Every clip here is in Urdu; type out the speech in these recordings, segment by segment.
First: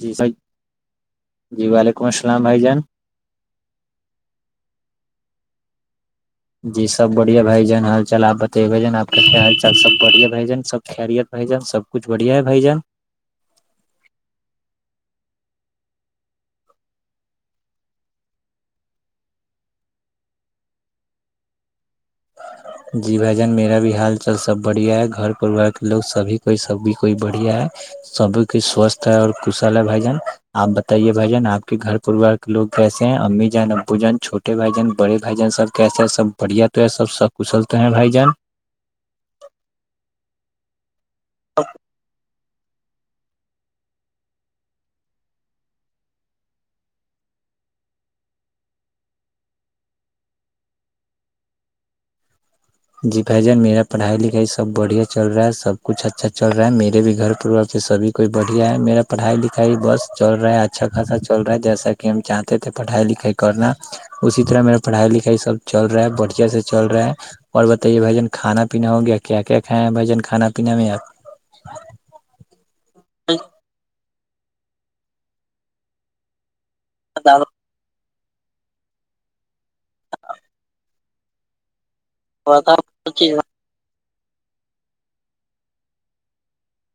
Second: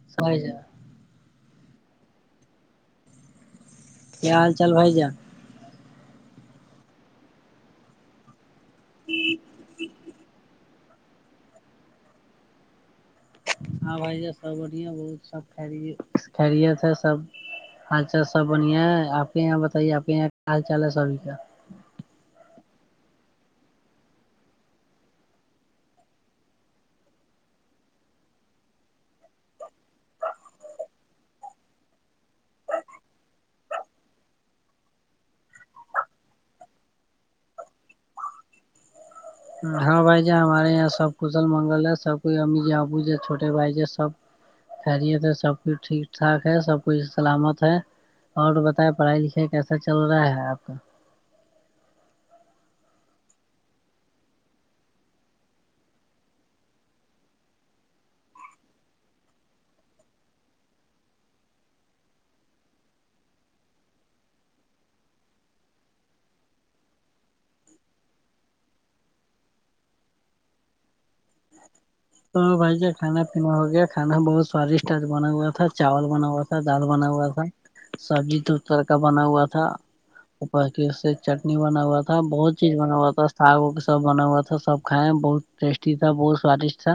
جی بھائی جی وعلیکم السلام بھائی جان کیا حال چال بھائی جان جی سب بڑھیا بائی جان ہال چال آپ بت جان آپ کی حال چال سب بڑیا بائی جن سب خیریت بھ جان س کچھ بڑھیا ہےائی جاان ہاں بھائی سب بڑیا بہت سب خیریت ہے سب حال چال سب بڑھیا ہے آپ یہاں بتائیے آپ کے یہاں کیا حال چال ہے سبھی کا جی بھ جان میرا بھی حال چال سب بڑھیا ہے گھر پروار کے لوگ سبھی کوئی سبھی کوئی بڑھیا ہے سب کی سوستھ ہے اور کشل ہے بھائی جان آپ بتائیے بھ جان آپ کے گھر پوار لو کیسے ہیں امی جان ابو جن چھوٹے بھائی جان بڑے بھائی جان سب کیسے ہیں سب بڑھیا تو سب سب کچلتے ہیں بھائی جان ہاں بھائی جان ہمارے یہاں سب کشل منگل ہے سب کو امی جی ابوجی ہے چھوٹے بھائی جی سب خیریت سب کچھ ٹھیک ٹھاک ہے سب کچھ سلامت ہے اور بتائے پڑھائی لکھائی کیسا چل رہا ہے آپ کا جی بھائی جان میرا پڑھائی لکھائی سب بڑھیا چل رہا ہے سب کچھ اچھا چل رہا ہے میرے بھی گھر پروار سے سبھی کوئی بڑھیا ہے میرا پڑھائی لکھائی بس چل رہا ہے اچھا خاصا چل رہا ہے جیسا کہ ہم چاہتے تھے پڑھائی لکھائی کرنا اسی طرح میرا پڑھائی لکھائی سب چل رہا ہے بڑھیا سے چل رہا ہے اور بتائیے بھائی جان کھانا پینا ہو گیا کیا کیا کھائے ہیں بھائی جان کانا پینا میں آپ تو بھائی ج کھانا پینا ہو گیا کھانا بہت سوادشٹ آج بنا ہوا تھا چاول بنا ہوا تھا ڈال بنا ہوا تھا سبزی تو ترکا بنا ہوا تھا اپر کی اس سے چٹنی بنا ہوا تھا بہت چیز آپ بنا ہوا تھا چیز ساگ وگ سب بنا ہوا تھا سبھائے ہیں بہت ٹیسٹی تھا بہت سواددشٹ تھا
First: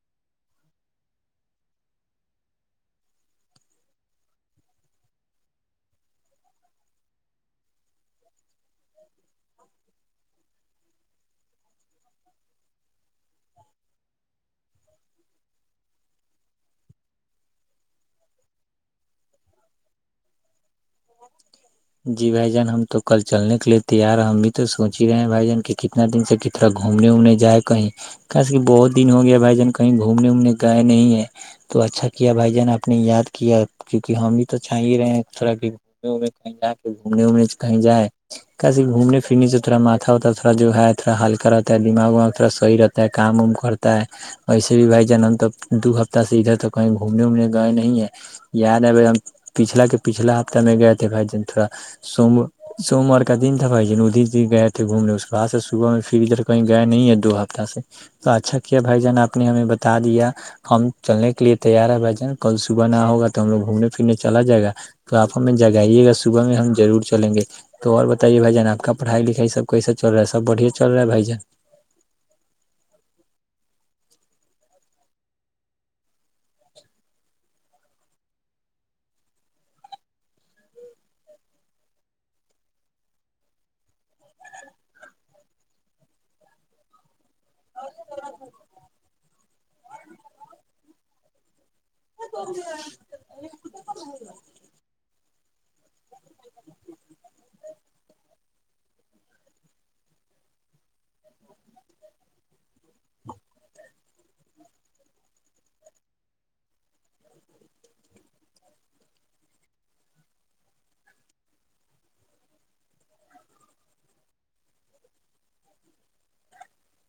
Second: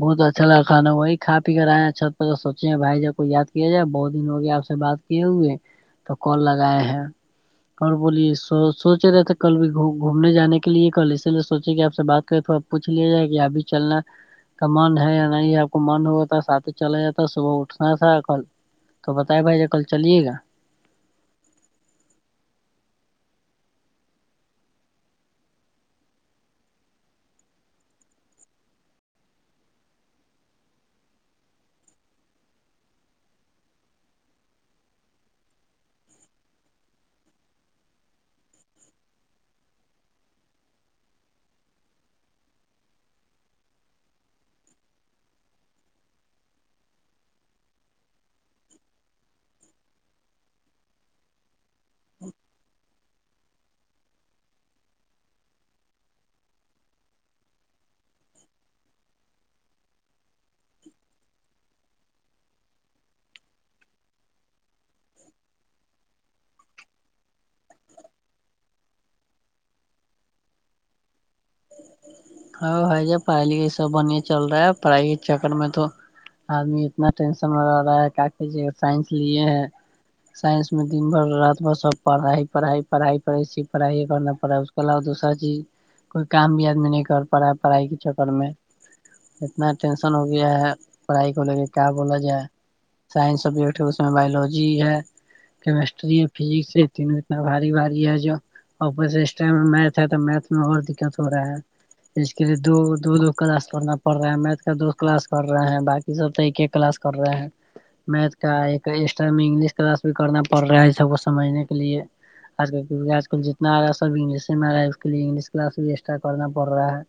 بہت اچھا لگا وہی کھا پی کر آئے ہیں اچھا سوچے بھائی جب کو یا کیا جائے بہت دن ہو گیا آ سے بات کیے ہوئے تو کال لگائے ہیں اور بولیے س سوچے رہے تھے کل بھی گھومنے جانے کے لیے کل اسی لیے سوچے کہ آپ سے بات کریں تو آپ پوچھ لیاجائے کہ اپ بھی چلنا کا من ہے یا نہیں آپ کو من ہواتا سات چلا جاتا صبح اٹھنا تھا کل تو بتائے بھائی ج کل چلیے گا [inaudible] جی بھائی جان ہم تو کل چلنے کے لیے تیار ہیں ہم بھی تو سوچ ہی رہے ہیں بھائی جان کی کہ اتنا دن سے کطرا گھومنے ومنے جائے کہیں کیسی کہ بہت دن ہو گیا بھائی جان کہیں گھومنے وومنے گئے نہیں ہے تو اچھا کیا بھائی جان آپ نے یاد کیا کیونکہ ہم بھی تو چاہ ہی رہے ہیں تھوڑا گمے کہیں جا کے گھومنے وومنے کہیں جائے کیسی گھومنے پھرنے سے تھوا ماتھا ہوتا ہے تھوا جو ہے تھوڑا ہلکا رہتا ہے دماغ واغ تھڑا صحی رہتا ہے کام وام کرتا ہے ویسے بھی بھائی جان ہم تو دو ہفتہ سے ادھر تو کہیں گھومنے وومنے گئے نہیں ہیں یاد ہے بھائی ہم پچھلا کے پچھلا ہفتہ میں گئے تھے بھائی جان تھوڑا سوم سوموار کا دن تھا بھائی جن اودی جی گئے تھے گھومنے اس کے بعد سے صبح میں پھر ادھر کہیں گئے نہیں ہے دو ہفتہ سے تو اچھا کیا بھائی جان آپ نے ہمیں بتا دیا ہم چلنے کے لیے تیار ہے بھائی جان کل صبح نہ ہوگا تو ہم لوگ گھومنے پھرنے چلا جائے گا تو آپ ہمیں جگائیے گا صبح میں ہم ضرور چلیں گے تو اور بتائیے بھائی جان آپ کا پڑھائی لکھائی سب کیسا چل رہا سب بڑھیا چل رہا ہے بھائی جان ہاں بھائی جان پا لے سب چل رہا ہے پڑھائی کے چکر میں تو آدمی اتنا ٹینشن میں رہ رہا ہے کہ سائنس لیے ہیں سائنس میں دن بھر رات بھر سب پڑائی پڑائی پڑائی پڑھائی کرنا پڑا اس علاوہ دوسا چیز کوئی کام بھی آدمی نہیں کر پڑا پڑھائی کے چکر میں اتنا ٹینسن ہو گیا ہے پڑھائی کو لے کے کیا بولا جائے سائنس سبجیکٹ ہے اس میں بایولوجی ہے کیمسٹری ہے فزکس یہ تینوں اتنا بھاری باری ہے جو اپر سے سٹائم میھ ہے تو میتھ میں اور دقت ہو رہا ہے اس کے لیے دو دو دو کلاس پڑھنا پڑ رہا ہے میتھ کا دو کلاس کر رہے ہیں باقی سب تو ایکے کلاس کر رہے ہیں میتھ کا ایکٹ انگلش کلاس بھی کرنا پڑ رہا ہے سب کو سمجھنے کے لیے آج کل کیک آج کل جتنا آ رہا سب انگ میں آ رہاگلش کلاس ایکسٹرا کرنا پر رہا ہے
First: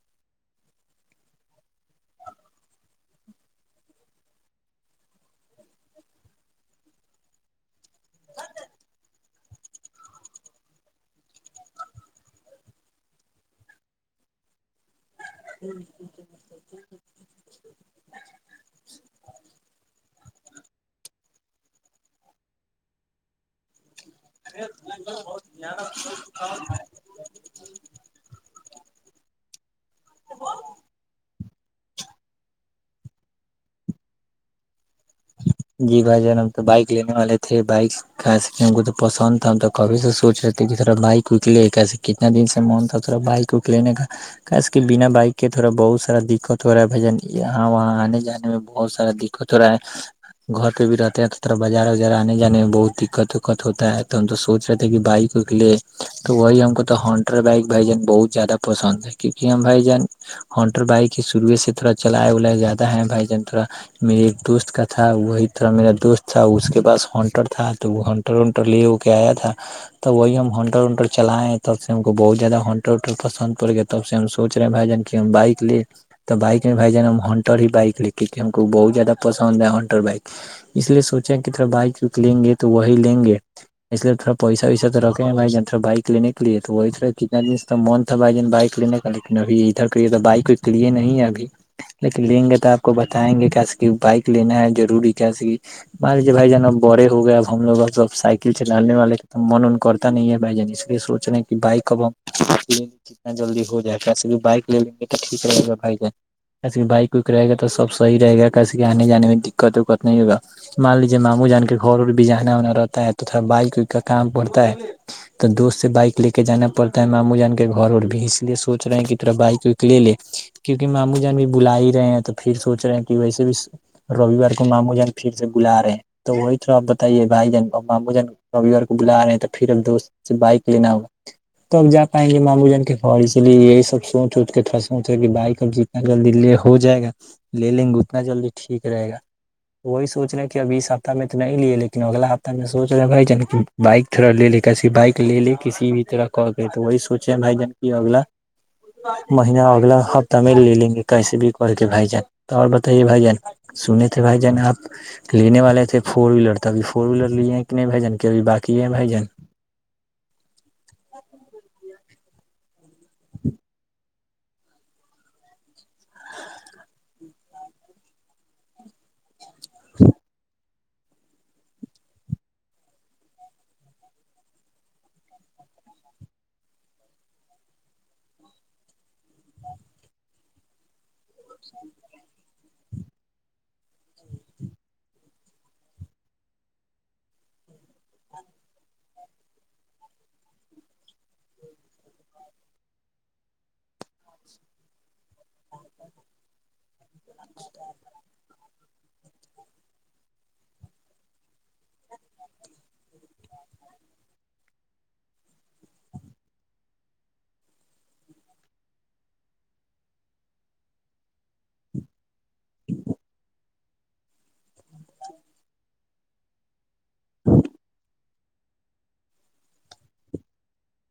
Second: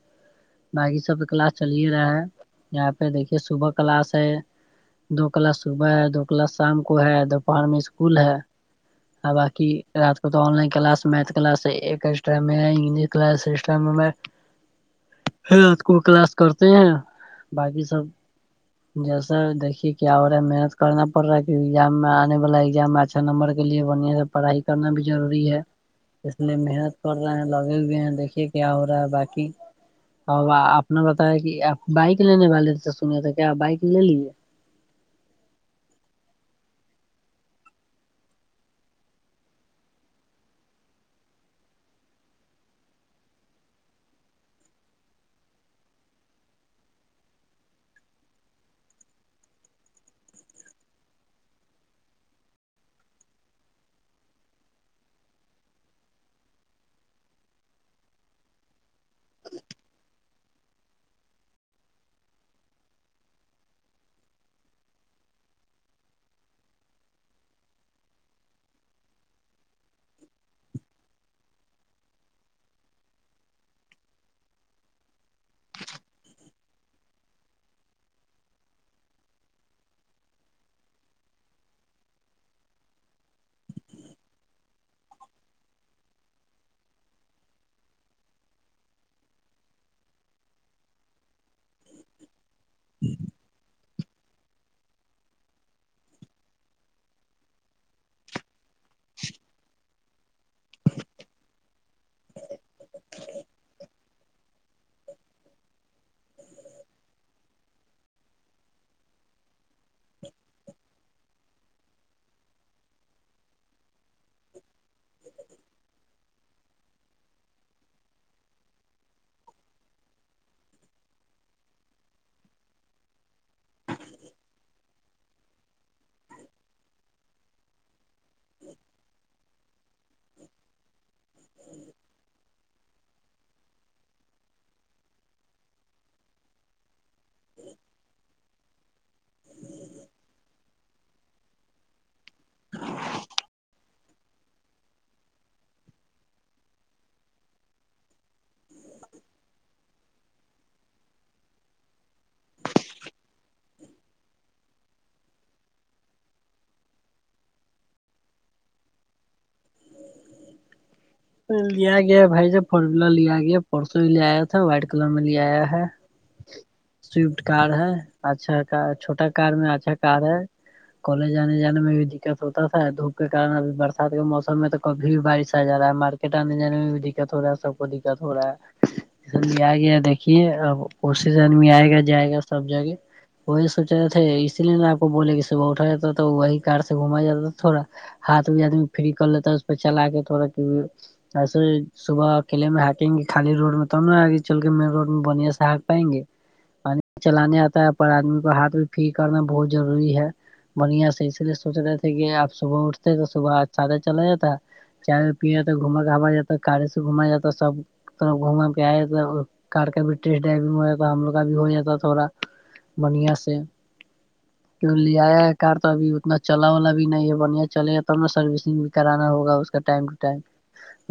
باقی سب کلاس چلے رہا ہے یہاں پہ دیکھیے صبح کلاس ہے دو کلاس صبح ہے دو کلاس شام کو ہے دوپہر میں اسکول ہے ہاں باقی رات کو تو online class math class extra میں انگل کلاس اس ٹائم میں ات کو کلاس کرتے ہیں باقی سب جیسا دیکھیے کیا ہو رہا ہے محنت کرنا پڑ رہا ہے ایگام آنے والا ایگزام اچھا نمبر کے لیے بنیا پڑھائی کرنا بھی ضروری ہے اس لیے محنت کر رہے ہیں لگے ہوئے ہیں دیکھیے کیا ہو رہا ہے باقی کی ا آپ نے بتایا کہ آپ بائک لینے والے سے سنی تھا کیا بائک لے لیے جی بھائی جان ہم تو بائک لینے والے تھے بائک کیسے ہم کو تو پسند تھا تو کبھی سے سو رہے تھے کہ تھا بائک اکلے کیسے کتنا دن سے من تھاا بائک کوک لینے کا خ س کہ بنا بائک کے تھوڑا بہت سارا دقت ہو رہا ہے بھجن یہاں وہاں آنے جانے میں بہت سارا د کچورا ہے گھر پہ بھی رہتے ہیں تو طرا بازار وازار آنے جانے میں بہت دقت وکقت ہوتا ہے تو ہم تو سوچ رہتے ہیں کہ بائک کے لیے تو وہی ہم کو تو ہنٹر بائک بھائی جان بہت زیادہ پسند ہے کیونکہ ہم بھائی جان ہٹر بائک ہی شروعئے سے تھڑا چلائے ولائے زیادہ ہے بھائی جان تھڑا میرے ایک دوست کا تھا تھا وہی تھرا میرا دوست تھا اس کے پاس ہنٹر تھا تو وہ ہنٹر ونٹر لے ہو کے آیا تھا توب وہی ہم ہنٹر ونٹر چلائےیں تب سے ہم کو بہت زیادہ ہنٹر ونٹر پسند پڑ گیا تب سے ہم سوچ رہے ہیں بھائی جان کی ہم بائک لے تو بائک میں بھائی جان ہم ہنٹر ہی بائک لے کیونہ ہم کو بہت زیادہ پسند ہے بائک اس لیے سوچیں کہ بائکک لیں گے تو وہی لیں گے اس لیے تھوڑا پیسہ ویسا تو رکھے بائی ج تھوا بائک لینے کے لیے تو وہی تھا کتنا دن تو من تھا بھائی جان بائک لینے کا لیکن ابھی ادھر کاد بائک کو لیے نہیں ہے ابھی لیکن لیں گے تو آپ کو بتائیں گے کیس کہ بائک لینا ہے ضروری کیس کہ مان لیجیے بھائی جانب بڑے ہو گئے اب ہم لوگ اب اب سائیکل چلانے والے من کرتے نہیں ہے بھائی جان اس لیے سوچ رہے ہیں کہ بائی کب جتنا جلدی ہو جائے کیسے بھی بائک لے لیں گے تو ٹھیک رہے گا بھائی ج کیسے کہ بائک وک رہ گا تو سب صحیح رہ گا کیسے کہ آنے جانے میں دقت وکقت نہیں ہوگا مان لیجیے ماموں جان کے گھر ا بھی جانا وانا رہتا ہے تو تھوڑا بائک وک کا کام پڑتا ہے تو دوست سے بائک لے کے جانا پڑتا ہے ماموں جان کے گھر اور بھی اس لیے سوچ رہے ہیں کہ تا بائک وک لے لے کیونکہ ماموں جان بھی بلا ہی رہے ہیں تو پھر سوچ رہے ہیں کہ ویسے بھی رووار گمام مجن پھر سے بلا رہے ہیں تو وہی تھ آپ بتائیے بھائی جن اور ماموں جن کبھی اور کو بلا رہے تو پھر ا دوست بائک لینا ہوا تو اب جا پائیں گے مامو جن کے گ اس لیے یہی سب سوچ اوچ کے سچ بائک اب جی جلدی لے ہو جائے گا لے لیں گے اتنا جلدی ٹھیک رہے گا وہی سوچ رہے کہ اب بیس ہفتہ میں تو نہیں لیے لیکن اگلا ہفتہ میں سوچ رہے بھائی جن بائک تھوڑا لے لے کیسی بائک لے کسی بھی طرح کر کے وہی سوچے بائی جان اگلا مہینہ اگلا ہفتہ میں لے لیں گے کیسے بھی کر کے بھائی جان تو اور بتائیے بھائی جان سنے تھے بھائی جان آپ لینے والے تھے فور ویلر توبھی فور ویلر لیے ہیں کہ نہیں بھیجنبھی بای ہے بھیجن لیا گیا ہے بھائی جب فور ویلر لیا گیا پرسوں بھی لے آیا تھا وائٹ کلر میں لے آیا ہے سوئفٹ کار ہے اچھا ک چھوٹا کار میں اچھا کار ہے کالج آنے جانے میں بھی دقت ہوتا تھا دھوپ کے کن اب برسات کے موسم میں تو کبھی بھی بارش آ جا ہے ہمار کٹاننے جانے میں بھی دقت ہو رہا ہے سب کو دقت ہو رہا ہے اس لے آ گیا دیکھیے اب کوشس آدمی آئے گا جائے گا سب جگہ وہی سوچ رہے تھے اس لیے نا آپ کو بولے کہ صبح اٹھا جاتا تھا تو وہی کار سے گھمایا جاتا تھا تھوڑا ہاتھ بھی آدمی فری کر لیتا ہے اس پہ چلا کے تھوڑا کہ ایسے صبح اکیلے میں ہکیں گے خالی روڈ میں تب ن آگے چل کے مین روڈ میں بڑیا سے ہنک پائیں گے پانی چلانے آتا ہے پر آدمی کو ہاتھ میں پ کرنا بہت ضروری ہے بنیا سے اس لیے سوچ رہے تھے کہ آپ صبح اٹھتے تو صبح آج سھے چلا جاتا چائے و پییا جاتا گھما گھا جاتا کارے سے گھما جاتا سب تھف گھما کے آیا تھ کار کا بھی ٹیسٹ ڈرونگ ہو تھا ہم لوگ کا بھی ہو جاتا تھوڑا بنی سے کی لے آیا ہے کار تو ابھی اتنا چلا والا بھی نہیں ہے بڑھیا چلے گا تب نا سروسنگ بھی کرانا ہوگا اس ٹائم ٹ ائم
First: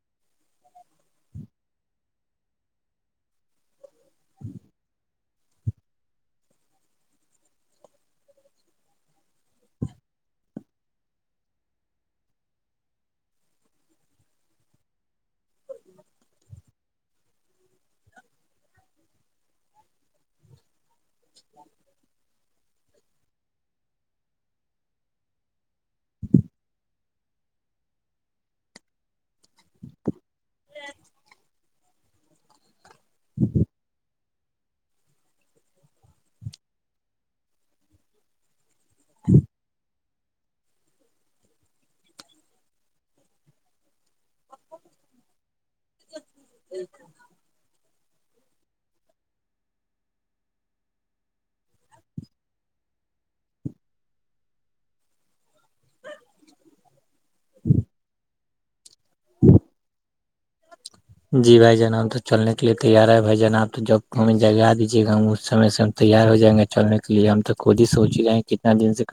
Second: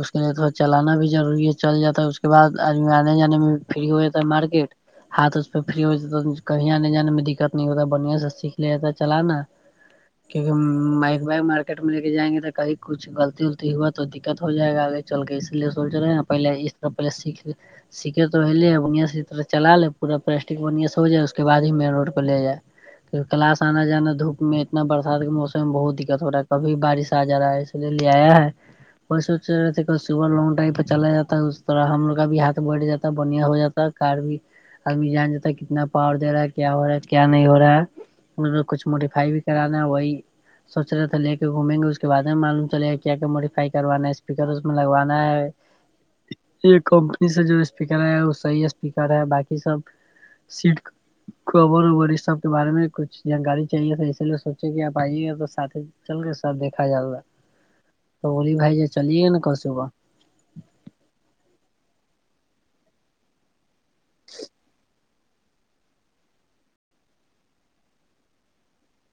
اس کے لیے تھوڑا چلانا بھی ضروری ہے چل جاتا ہے اس کے بعد آدمی آنے جانے میں فری ہوتا ہے مارکیٹ ہاتھ اس پہ فری ہو جاتا کہیں آنے جانے میں دقت نہیں ہوتا بڑھیا سے سیکھ لے جاتا چلانا کیونکہ مائک وائک مارکٹ میں لے کے جائیں گے تو کہیں کچھ غطی وغلتی ہوا تو دت ہو جائے گا آگے چل کے اس لیے سوچ رہے پہے اس طرح پلے سیکھ سیککھے تولے بیا سےرح چلا لے پورا پلاسٹک بیا سے ہو جائے اس کے بعد ہی مین روڈ لے جائے کلاس آنا جانا دھوپ میں اتنا برسات کے موسم میں بہت دقت ہو رہا ہے کبھی بارش آ جا ہے پ ل آ ہے کو رہ لانگ ڈرو پ چلا جاتا اسح ہم لوگ کا بھی ہاتھ بیٹھ جات بنھیا ہو جاتا ہے کار بھی آدمی جان جتا ہے کتنا پاڑ دے رہا ہے کیا ہو رہا ہے کیا نہیں ہو رہا ہے ان کچھ موڈیفائی بھی کرانا ہے وہی سوچ رہا تھا لے کے گھومیں گے اس کے بعد میں معلوم چلے گ کیا موڈیفائی کروانا اسپیکر اس میں لگوانا ہے یہ کمپنی سے جو اسپیکر ہے وہ صحی ہے اسپیکر ہے باقی سب سیٹ کبر ابر اس سب کے بارے میں کچھ جانکاری چاہیے تھا اسی لیے سوچے کہ آپ آئیے گا تو س ہی چل گے سب دیکھا جا رہا ہے بولی بھائی ج چلیے نا کاسےبا جی بھائی جان ہم تو چلنے کے لیے تیار ہے بھائی جان آپ تو ج جگا دیجیے جا ہم اس سمے سے ہم تیار ہو جائیں گے چلنے کے لیے ہم تو خود ہی سوچ ہی رہائیں گ کتنا دن سے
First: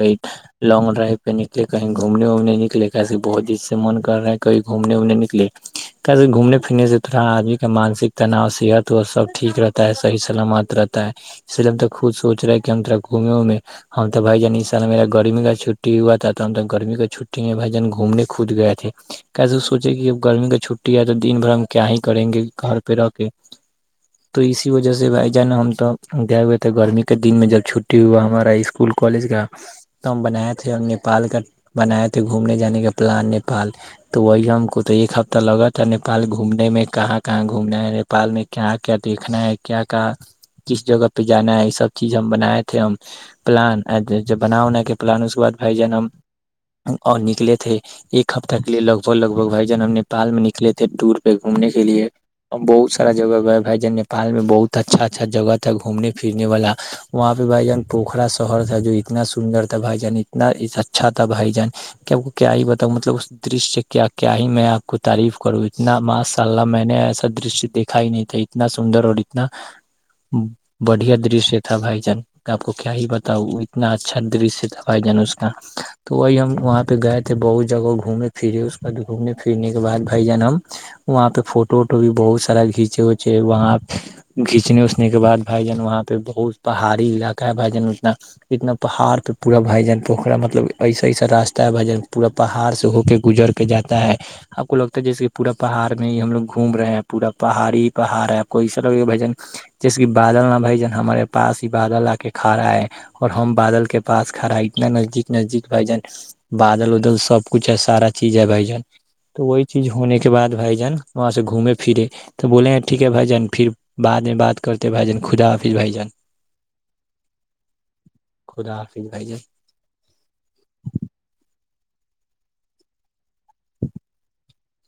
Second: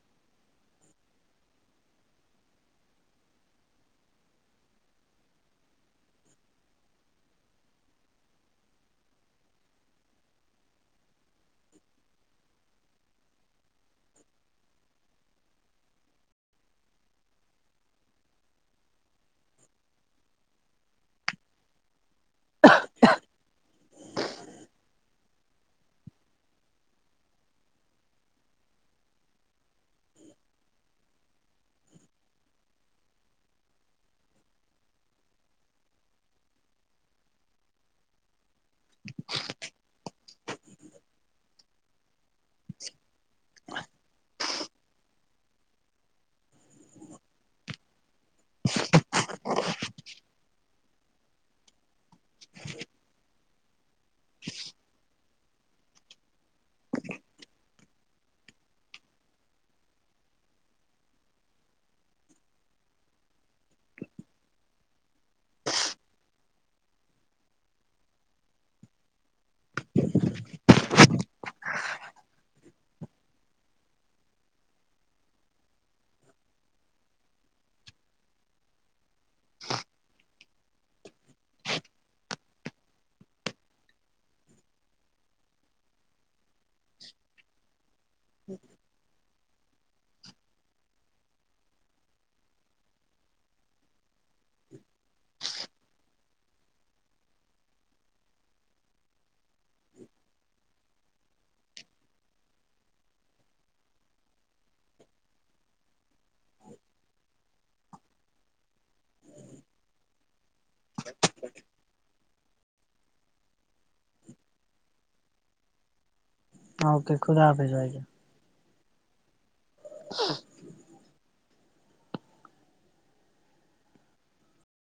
لانگ ڈرائیو پہ نلے کہیں گھومنےومنے نکلے کیسے بہت دد سے من کر رہا کہیں گھومنےومنے نکلے ک گھومنے اپنے سے تھوڑا آدمی کا مانسک تناؤ صحت و سب ٹھیک رہتا ہے صحی سلامت رہتا ہے اسلم تک خود سوچ رہا ہے کہ ہمرا گھومے میں ہم تو بھائی جان ان سا اللہ میرا گرمی کا چھٹی ہوا تھا تو ہم تو گرمی کا چھٹی میں بھائی جان گھومنے خود گئے تھے کیسے سوچے کہ جب گرمی کی چھٹی ہے تو دن بھر ہم کیا ہی کریں گے گھر پہ رہ کے ہ تو اسی وجہ سے بھائی جانا ہم تو گئے ہوئے تھے گرمی کے دن میں جب چھٹٹی ہوا ہمارا اسکول کالج کا ہم بناائے تھے اور نیپال کا بنایا تھے گھومنے جانے کا پلان نیپال تو وہی ہم کو تو ایک ہفتہ لگا تھا نیپال گھومنے میں کہاں کہاں گھومنا ہے نیپال میں کیا کیا دیکھنا ہے کیا کیا کس جگہ پہ جانا ہے یہ سب چیز ہم بنائے تھے ہم پلان ج بنا ہونا کے پلان اس کے بعد بائی جان ہم اور نکلے تھے ایک ہفتہ کے لیے لگ بگ لگ بھگ بائی جن ہم نپال میں نکلے تھ [unintelligible] ٹور پہ گھومنے کے لیے اور بہت سارا جگہ گئے ہے جیپال میں بہت اچھا اچھا جگہ تھا گھومنے پھرنے والا وہاں پہ بھائی جان پوکھرا شہر تھا جو اتنا سندر تھا بھائی جان اتنا اچھا تھا بھائی جان کہ آپ کو کیا ہی بتاؤ مطلب اس دشیہ سے کیا کیا ہی میں آپ کو تعریف کروں نہ ماشاء اللہ میں نے ایسا درش دیکھا ہی نہیں تھا اتنا سندر ہو انا بڑھیا دشیہ [unintelligible] تھا بھائی جان آپ کو کیا ہی بتاؤ اتنا اچھا درش تھا بھائی جان اس کا تو وہی ہم وہاں پہ گئے تھے بہت جگہ گھومے پھرے اس بعد گھومنے پھرنے کے بعد بھائی جان ہم وہاں پہ فوٹو ووٹو بھی بہت سارا کھینچے وچے وہاں کھینچنے اچنے کے بعد بھائی جان وہاں پہ بہت [unintelligible] پہاڑی علاقہ ہے بھائی جان اتنا اتنا پہاڑ پہ پورا بھجن پوکھرا مطلب ایسا ایسا راستہ ہے بھجن پورا پہاڑ سے ہو کے گزر کے جاتا ہے [unintelligible] آپ کو لگتا ہے جیسے پورا پہاڑ میں ہی ہم لوگ گھوم رہے ہیں پورا پہاڑی پہاڑ ہے کوئی سا ل بھجن [unintelligible] جیس کہ بادل نہ بھائی جان ہمارے پاس ہی بادل آ کے کھڑا ہے اور ہم بادل کے پاس کھڑا اتنا نزدیک نزدیک بھائی جان بادل ادل سب کچھ ہے سارا چیز ہے بھ جان تو وہی چیز ہونے کا [unintelligible] اس کے بعد بھائی جان وہاں سے گھومے پھرے تو بولیں ٹھیک ہے بھائی جان پھر بعد میں بات کرتے ہیں بھائی جان خدا حافظ بھائی جان ہاں اکے خودا آفےس آ گے [unintelligible] خدا حافظ بائی جیں [unintelligible] [inaudible]